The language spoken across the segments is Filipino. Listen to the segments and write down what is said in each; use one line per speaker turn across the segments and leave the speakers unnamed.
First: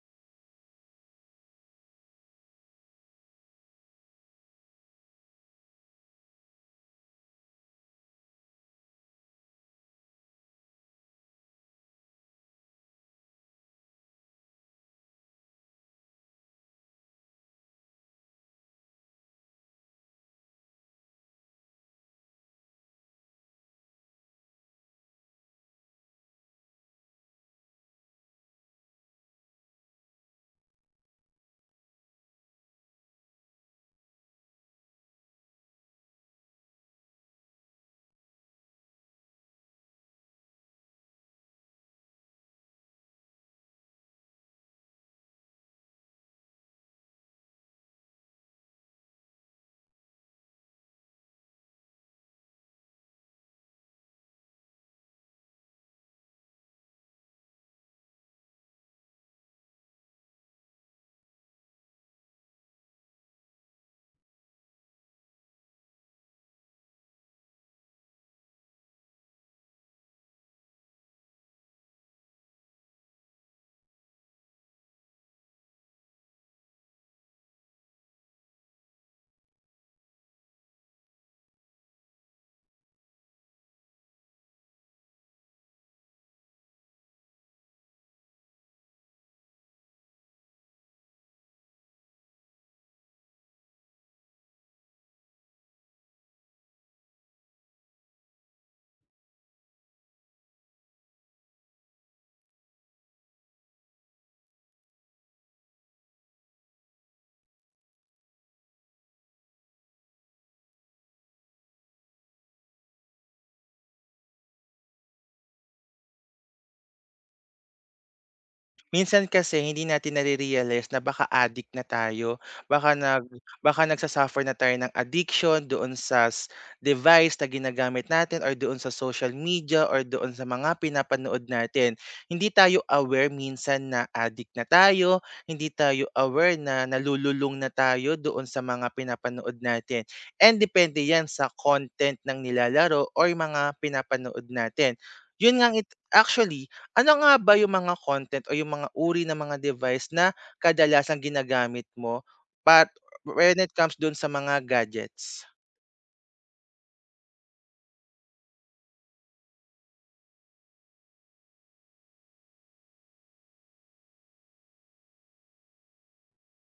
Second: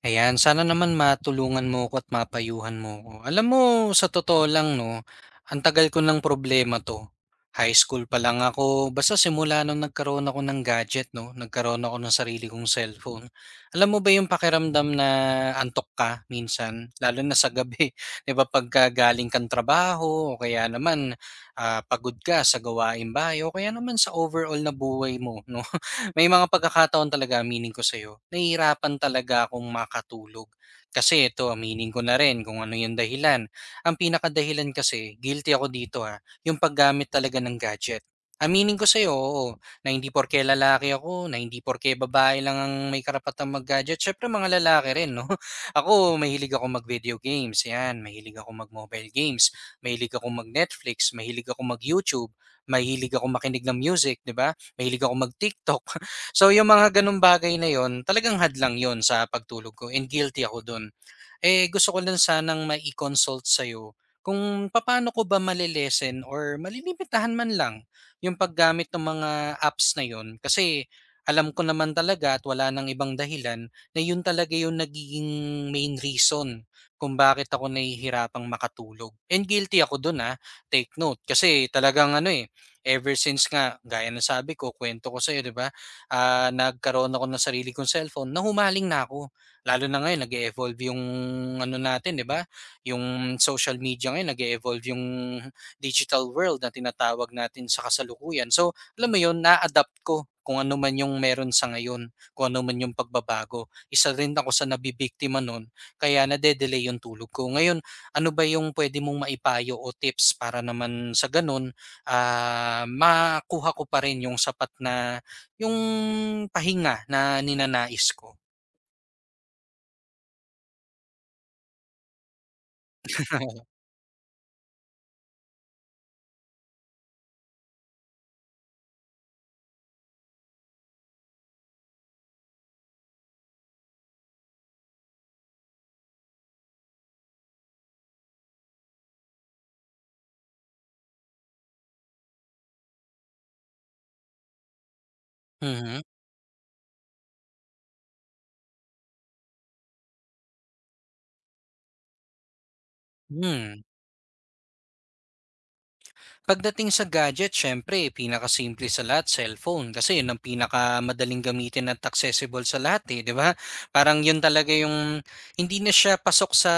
Ayan, sana naman matulungan mo ko at mapayuhan mo ko. Alam mo, sa totoo lang, no, ang tagal ko ng problema to. High school pa lang ako, basta simula nung nagkaroon ako ng gadget, no, nagkaroon ako ng sarili kong cellphone. Alam mo ba yung pakiramdam na antok ka minsan, lalo na sa gabi, 'di ba pagka galing kang trabaho, o kaya naman pagod ka sa gawaing bahay, o kaya naman sa overall na buhay mo, no? May mga pagkakataon talaga aminin ko sa'yo, nahihirapan talaga akong makatulog. Kasi ito aminin ko na rin kung ano yung dahilan. Ang pinakadahilan kasi, guilty ako dito ha, yung paggamit talaga ng gadget. Aminin ko sa'yo, oo, na hindi porke lalaki ako, na hindi porke babae lang ang may karapatang mag-gadget. Siyempre mga lalaki rin, no? Ako, mahilig ako mag-video games, yan. Mahilig ako mag-mobile games, mahilig ako mag-Netflix, mahilig ako mag-YouTube, mahilig ako makinig ng music, di ba? Mahilig ako mag-TikTok. So yung mga ganung bagay na yon talagang hadlang yon sa pagtulog ko and guilty ako dun. Eh, gusto ko lang sanang mai-consult sa'yo kung papaano ko ba malelesen or malilimitahan man lang yung paggamit ng mga apps na yun. Kasi alam ko naman talaga at wala nang ibang dahilan na yun talaga yung nagiging main reason kung bakit ako nahihirapang makatulog. And guilty ako dun ah, take note. Kasi talagang ano eh, ever since nga, gaya na sabi ko, kwento ko sa'yo, di ba? Nagkaroon ako ng sarili kong cellphone, nahumaling na ako. Lalo na ngayon nag evolve yung ano natin, 'di ba? Yung social media ngayon nag evolve yung digital world na tinatawag natin sa kasalukuyan. So, alam mo 'yun, na-adapt ko kung ano man yung meron sa ngayon, kung ano man yung pagbabago. Isa rin ako sa nabibiktima nun, kaya nade-delay yung tulog ko. Ngayon, ano ba yung pwede mong maipayo o tips para naman sa ganun, makuha ko pa rin yung sapat na yung pahinga na ninanais ko?
Minsan kasi hindi natin nare-realize na baka addict na tayo, baka nagsa na tayo ng addiction doon sa device na ginagamit natin, or doon sa social media, or doon sa mga pinapanood natin. Hindi tayo aware minsan na addict na tayo. Hindi tayo aware na nalululong na tayo doon sa mga pinapanood natin, and depende 'yan sa content ng nilalaro or mga pinapanood natin. 'Yun ngang it
Mhm.
actually ano nga ba yung mga content o yung mga uri ng mga device na kadalasang ginagamit mo pat when it
Hmm,
comes dun sa mga gadgets?
pagdating sa gadget syempre pinakasimple sa lahat cellphone kasi yun ang pinakamadaling gamitin at accessible sa lahat eh, 'di ba? Parang yun talaga yung hindi na siya pasok sa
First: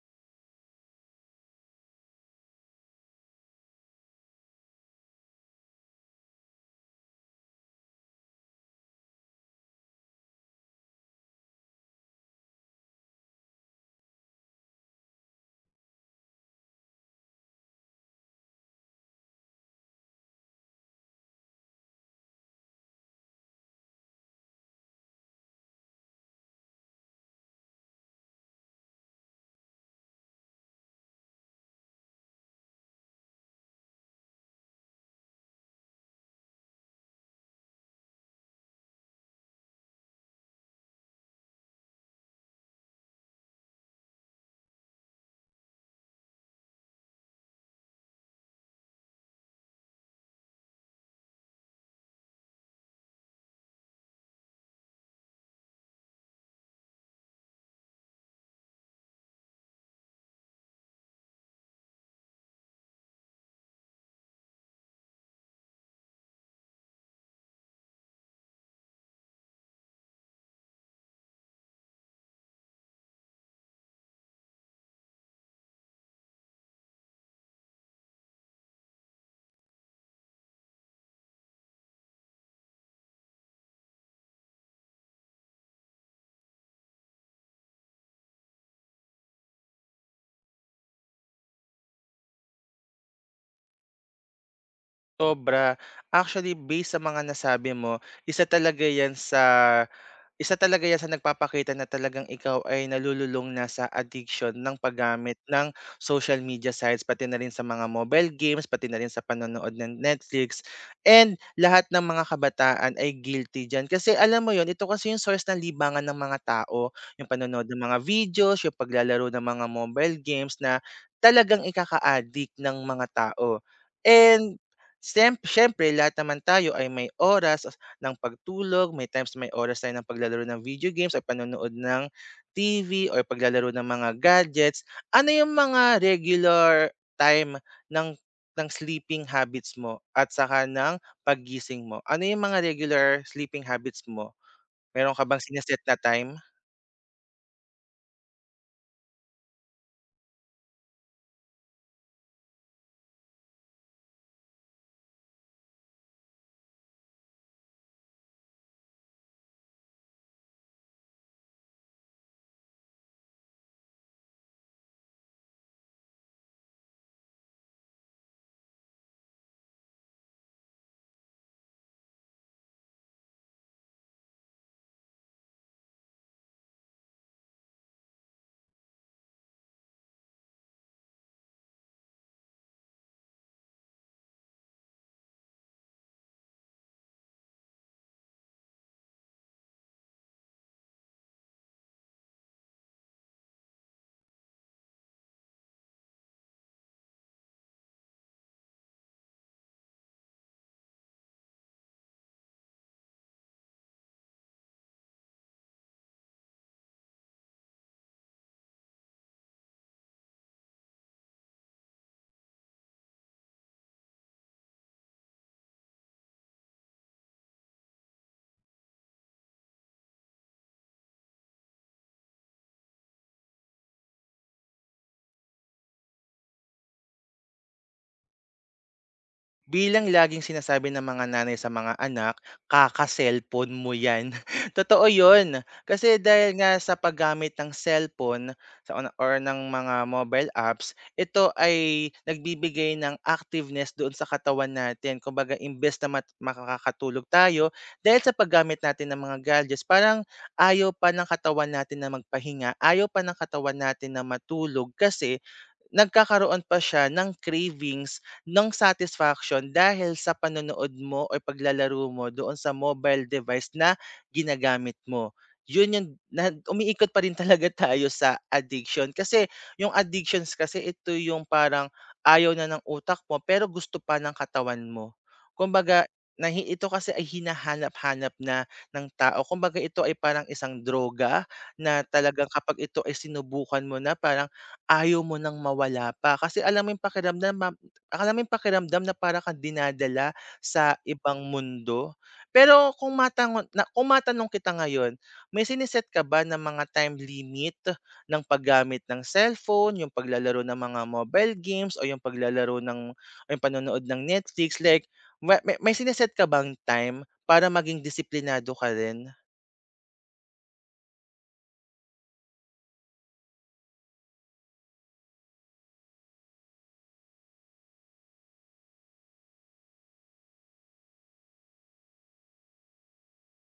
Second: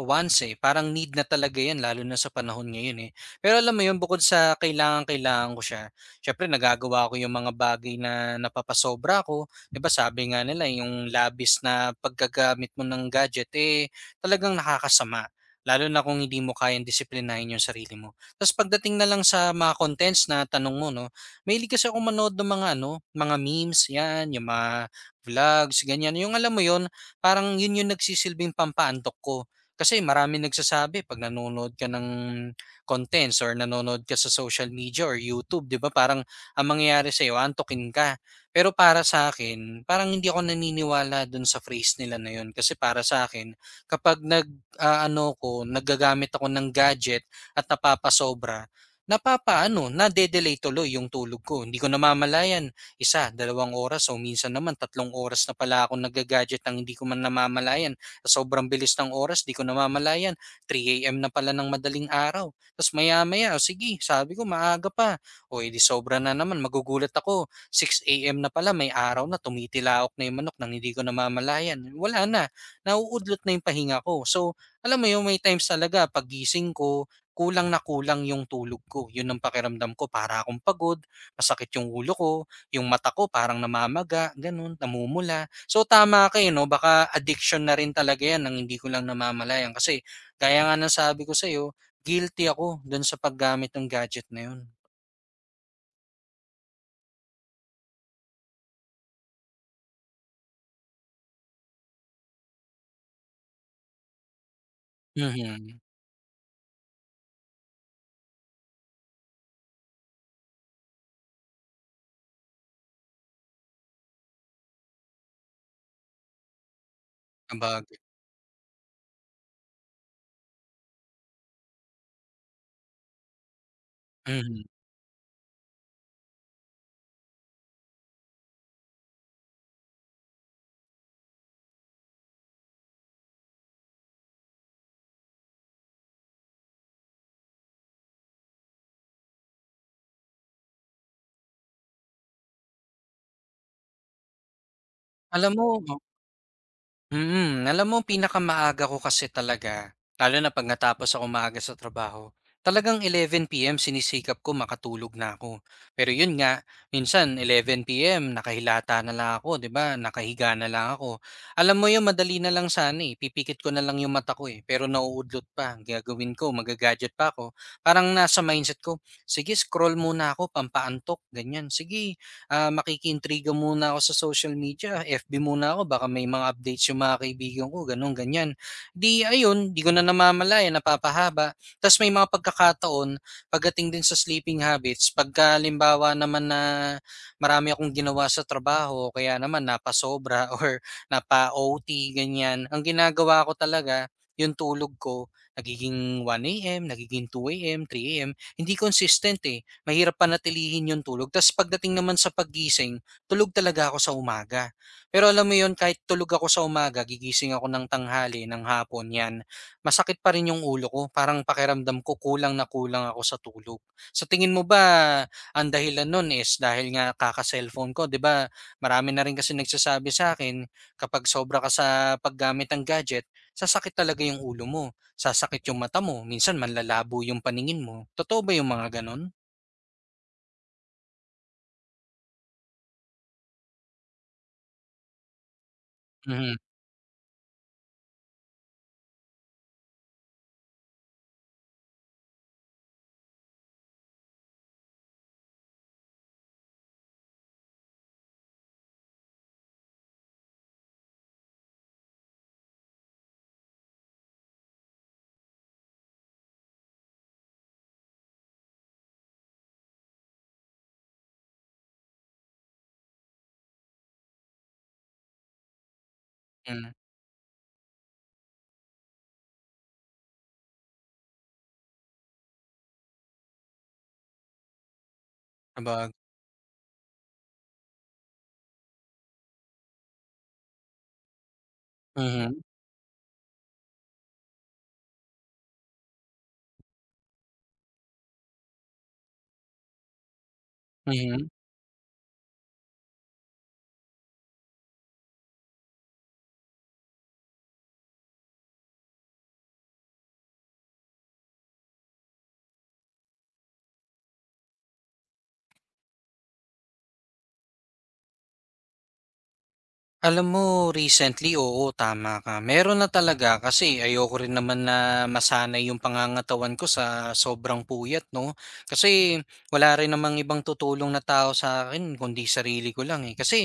wants eh, parang need na talaga yan lalo na sa panahon ngayon eh. Pero alam mo yun bukod sa kailangan-kailangan ko siya, syempre nagagawa ko yung mga bagay na napapasobra ko, 'di ba? Sabi nga nila yung labis na paggagamit mo ng gadget eh talagang nakakasama lalo na kung hindi mo kayang disiplinahin yung sarili mo. Tas pagdating na lang sa mga contents na tanong mo 'no, mahilig kasi akong manood ng mga ano, mga memes 'yan, yung mga vlogs ganyan. Yung alam mo yun, parang yun yung nagsisilbing pampaantok ko. Kasi maraming nagsasabi 'pag nanonood ka ng contents or nanonood ka sa social media or YouTube 'di ba parang ang mangyayari sa'yo antokin ka. Pero para sa akin, parang hindi ako naniniwala dun sa phrase nila na yun. Kasi para sa akin kapag nag ano ko, naggagamit ako ng gadget at napapasobra, napapaano, nade-delay tuloy yung tulog ko. Hindi ko namamalayan, isa, dalawang oras o minsan naman tatlong oras na pala ako nag-gadget nang hindi ko man namamalayan. Sa sobrang bilis ng oras, di ko namamalayan. 3 a.m. na pala ng madaling araw. Tapos maya-maya, o sige, sabi ko maaga pa. O edi sobra na naman, magugulat ako. 6 a.m. na pala, may araw na, tumitilaok na yung manok nang hindi ko namamalayan. Wala na, nauudlot na yung pahinga ko. So, alam mo yung may times talaga, pagising ko, kulang na kulang yung tulog ko, yun ang pakiramdam ko para akong pagod, masakit yung ulo ko, yung mata ko parang namamaga, gano'n, namumula. So tama kayo eh, 'no, baka addiction na rin talaga 'yan ng hindi ko lang namamalayan kasi gaya nga ng sabi ko sa'yo, guilty ako dun sa paggamit ng gadget na 'yun.
Sobra. Actually, based sa mga nasabi mo, isa talaga 'yan sa nagpapakita na talagang ikaw ay nalululong na sa addiction ng paggamit ng
Mhm,
social media sites, pati na rin sa mga mobile games, pati na rin sa panonood ng Netflix. And lahat ng mga kabataan ay guilty diyan. Kasi, alam mo yon, ito kasi yung source ng libangan ng mga tao, yung panonood ng
sabagay,
mga videos, yung paglalaro ng mga mobile games na talagang ikaka-addict ng mga tao. And
mhm.
siyempre lahat naman tayo ay may oras ng pagtulog, may times na may oras tayo ng paglalaro ng video games o panonood ng TV or paglalaro ng mga gadgets. Ano yung mga regular time ng ng sleeping habits mo at saka ng paggising mo? Ano yung mga regular sleeping habits mo? Meron ka bang
Alam mo
sine-set na time?
Alam mo pinakamaaga ko kasi talaga, lalo na 'pag natapos akong maaga sa trabaho, talagang 11:00 PM sinisikap ko makatulog na ako. Pero 'yun nga, minsan 11:00 PM nakahilata na lang ako, 'di ba, nakahiga na lang ako. Alam mo 'yun madali na lang sana, eh, pipikit ko na lang 'yung mata ko, eh, pero nauudlot pa. Ang gagawin ko, magagadget pa ako, parang nasa mindset ko, "Sige scroll muna ako pampaantok," ganiyan. "Sige, makikiintriga muna ako sa social media, FB muna ako, baka may mga updates yung mga kaibigan ko, ganun, ganyan." Di, ayun, di ko na namamalayan, napapahaba. Tapos may mga pagkakataon, pagdating din sa sleeping habits, pagka limbawa naman na marami akong ginawa sa trabaho, kaya naman napasobra or napa-OT, ganyan. Ang ginagawa ko talaga, yung tulog ko, nagiging 1 a.m., nagiging 2 a.m., 3 a.m., hindi consistent eh mahirap panatilihin yung tulog. Tas pagdating naman sa paggising, tulog talaga ako sa umaga. Pero alam mo yun, kahit tulog ako sa umaga, gigising ako ng tanghali, ng hapon, yan. Masakit pa rin yung ulo ko. Parang pakiramdam ko, kulang na kulang ako sa tulog. Sa tingin mo ba, ang dahilan nun is dahil nga kaka-cellphone ko, di ba? Marami na rin kasi nagsasabi sa akin, kapag sobra ka sa paggamit ng gadget, sasakit talaga yung ulo mo, sasakit yung mata mo, minsan manlalabo yung paningin mo. Totoo ba yung mga ganon?
Bilang laging sinasabi ng mga nanay sa mga anak, "Kaka-cellphone mo 'yan." Totoo 'yun, kasi dahil
Mhm.
nga sa paggamit ng cellphone sa ona or ng mga mobile apps, ito ay nagbibigay ng activeness doon sa katawan natin. Kumbaga, imbes na makakatulog tayo dahil sa paggamit natin ng mga gadgets, parang ayaw pa ng katawan natin na magpahinga, ayaw pa ng katawan natin na matulog, kasi nagkakaroon pa siya ng cravings ng satisfaction dahil sa panonood mo o paglalaro mo doon sa mobile device na ginagamit mo. Yun yung na,
hmm,
umiikot pa rin talaga tayo sa addiction, kasi yung addictions kasi ito yung parang ayaw na ng utak mo, pero gusto pa ng katawan mo. Kumbaga,
sabag
ito kasi ay hinahanap-hanap na ng tao. Kumbaga, ito ay parang isang droga na talagang
Mhm,
kapag ito ay sinubukan mo na, parang ayaw mo ng mawala pa, kasi alam mo yung pakiramdam na para kang dinadala sa ibang
mhm.
mundo. Pero kung matangon na kung matanong kita ngayon, may sine-set ka ba na mga time limit ng paggamit ng cellphone, yung paglalaro ng mga mobile games, o yung panonood ng Netflix, like, ma may may sine-set ka bang time para maging disiplinado ka rin?
Alam mo recently, oo, tama ka. Meron na talaga kasi ayoko rin naman na masanay yung pangangatawan ko sa sobrang puyat, no? Kasi wala rin namang ibang tutulong na tao sa akin kundi sarili ko lang eh. Kasi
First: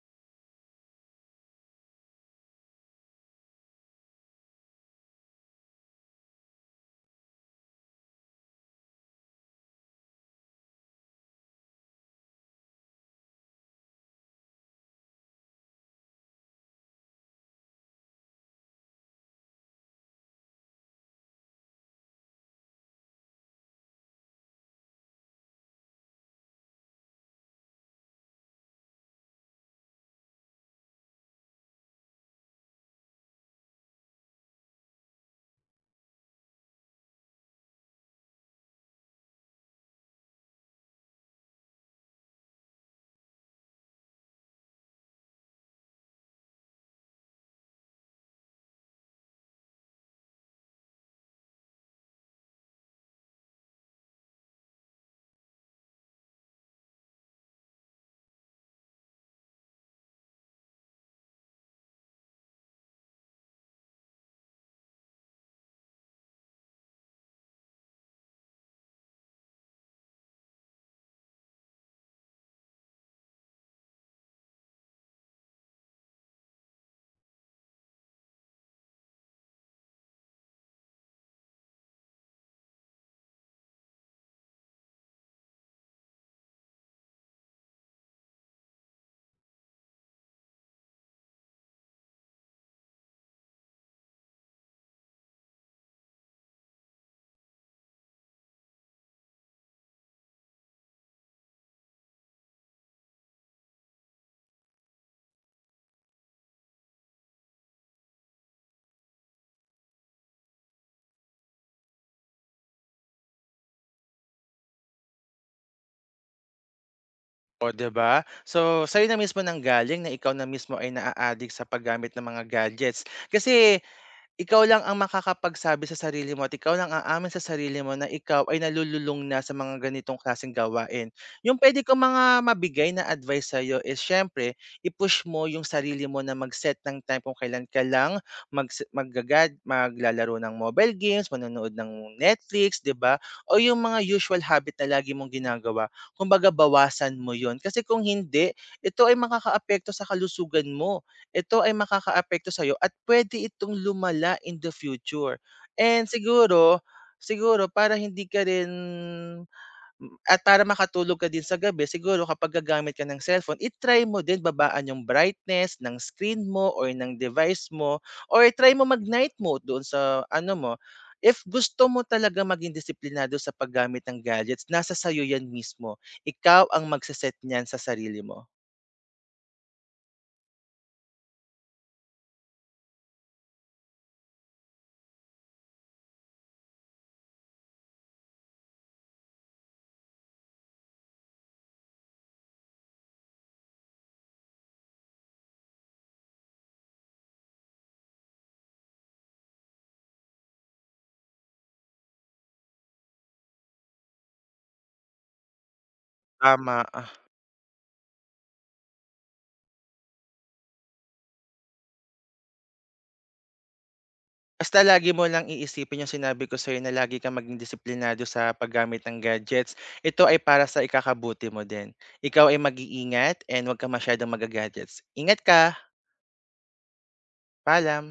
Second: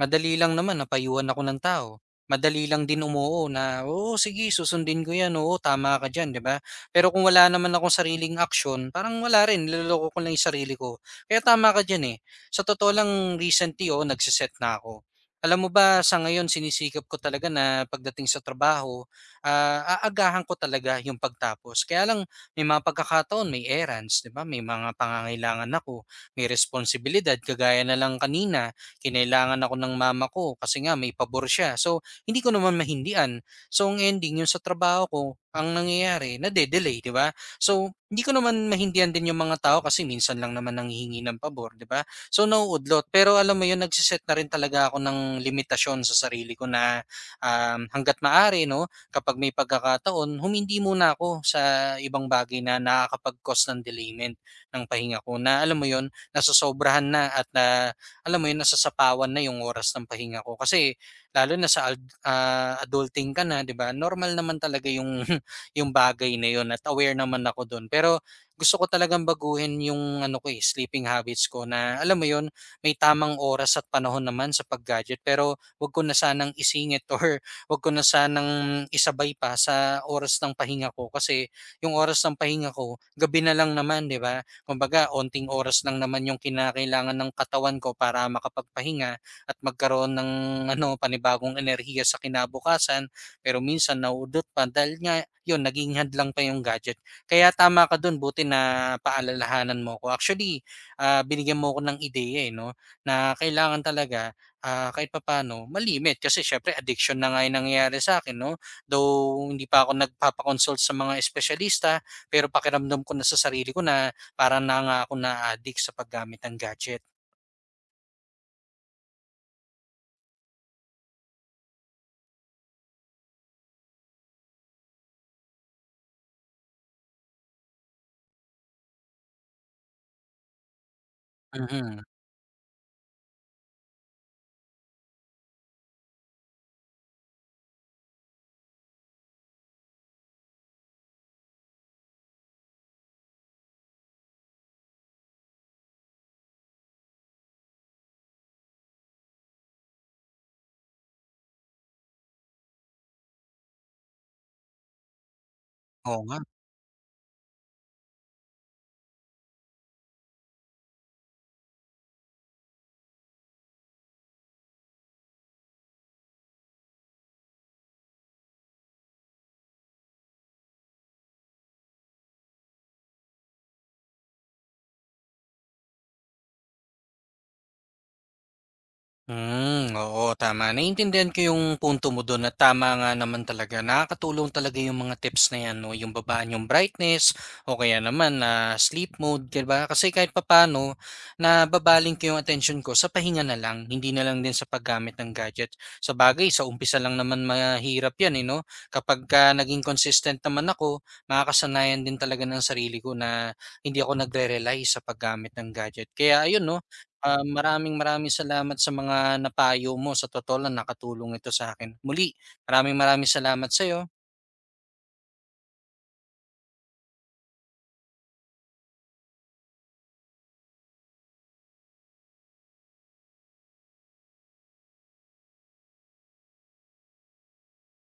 madali lang naman napayuhan ako ng tao. Madali lang din umuo na, oo, sige, susundin ko yan, oo, tama ka dyan, di ba? Pero kung wala naman akong sariling action, parang wala rin, niloloko ko lang yung sarili ko. Kaya tama ka dyan eh. Sa totoo lang, recently, oo, nagsiset na ako alam mo ba sa ngayon sinisikap ko talaga na pagdating sa trabaho, aagahan ko talaga yung pagtapos. Kaya lang may mga pagkakataon, may errands, 'di ba? May mga pangangailangan ako, may responsibilidad kagaya na lang kanina, kinailangan ako ng mama ko kasi nga may pabor siya. So, hindi ko naman mahindian. So, ang ending yung sa trabaho ko, ang nangyayari, nade-delay, 'di ba? So, hindi ko naman mahindian din yung mga tao kasi minsan lang naman nanghihingi ng pabor, 'di ba? So, nauudlot. Pero alam mo yun, nagse-set na rin talaga ako ng limitasyon sa sarili ko na hangga't maaari, no, kapag may pagkakataon, humindi muna ako sa ibang bagay na nakakapag-cause ng delayment ng pahinga ko. Na alam mo yun, nasasobrahan na at na, alam mo yun, nasasapawan na yung oras ng pahinga ko. Kasi lalo na sa adulting ka na, 'di ba? Normal naman talaga yung yung bagay na yon at aware naman ako doon. Pero gusto ko talagang baguhin yung ano ko, eh, sleeping habits ko na alam mo yon may tamang oras at panahon naman sa pag-gadget pero 'wag ko na sanang isingit or 'wag ko na sanang isabay pa sa oras ng pahinga ko kasi yung oras ng pahinga ko, gabi na lang naman, 'di ba? Kumbaga, onting oras lang naman yung kinakailangan ng katawan ko para makapagpahinga at magkaroon ng ano, panibagong enerhiya sa kinabukasan pero minsan nauudot pa dahil nga yun naging hadlang pa yung gadget kaya tama ka dun, buti na paalalahanan mo ko. Actually, binigyan mo ko ng ideya, eh, 'no, na kailangan talaga, kahit papaano malimit kasi syempre addiction na nga yung nangyayari sa akin, 'no? Though hindi pa ako nagpapa sa mga espesyalista, pero pakiramdam ko na sa sarili ko na parang na nga ako na-a-addict sa paggamit ng gadget.
O, 'di ba? So, sa'yo na mismo nanggaling na ikaw na mismo ay naa-addict sa paggamit ng mga gadgets. Kasi ikaw lang ang makakapagsabi sa sarili mo, at ikaw lang aamin sa sarili mo na ikaw ay nalululong na sa mga ganitong klaseng gawain. Yung pwede kong
Mhm,
mga mabigay na advice sa'yo is, syempre, i-push mo yung sarili mo na mag-set ng time kung kailan ka lang maglalaro ng mobile games, manonood ng Netflix, 'di ba? O yung mga usual habit na lagi mong ginagawa. Kumbaga, bawasan mo 'yon kasi kung hindi, ito ay makakaapekto sa kalusugan mo. Ito ay makakaapekto sa'yo, at pwede itong lumala in the future. And
oo nga.
siguro, para hindi ka rin, at para makatulog ka din sa gabi, siguro kapag gagamit ka ng cellphone, mo din babaan yung brightness ng screen mo or ng device mo, or try mo mag-night mode doon sa ano mo. If gusto mo talaga maging disiplinado sa paggamit ng gadgets, nasa sa'yo yan mismo. Ikaw ang magse-set niyan sa sarili mo.
Oo, tama. Naiintindihan ko yung punto mo do'n at tama nga naman talaga. Nakakatulong talaga yung mga tips na yan 'no, yung babaan yung brightness o kaya naman na sleep mode, 'di ba? Kasi kahit papaano nababaling ko yung attention ko sa pahinga na lang, hindi na lang din sa paggamit ng gadget. Sa bagay sa umpisa lang naman mahirap yan, eh, 'no? Kapagka naging consistent naman ako, makakasanayan din talaga ng sarili ko na hindi ako nagre-rely sa paggamit ng gadget. Kaya ayun
Tama.
'no, maraming maraming salamat sa mga napayo mo. Sa totoo lang nakatulong ito sa akin. Muli, maraming maraming salamat sa'yo.
Basta lagi mo lang iisipin yung sinabi ko sa'yo na lagi kang maging disiplinado sa paggamit ng gadgets. Ito ay para sa ikakabuti mo din. Ikaw ay mag-iingat, and 'wag kang masyadong maga-gadgets. Ingat ka, paalam.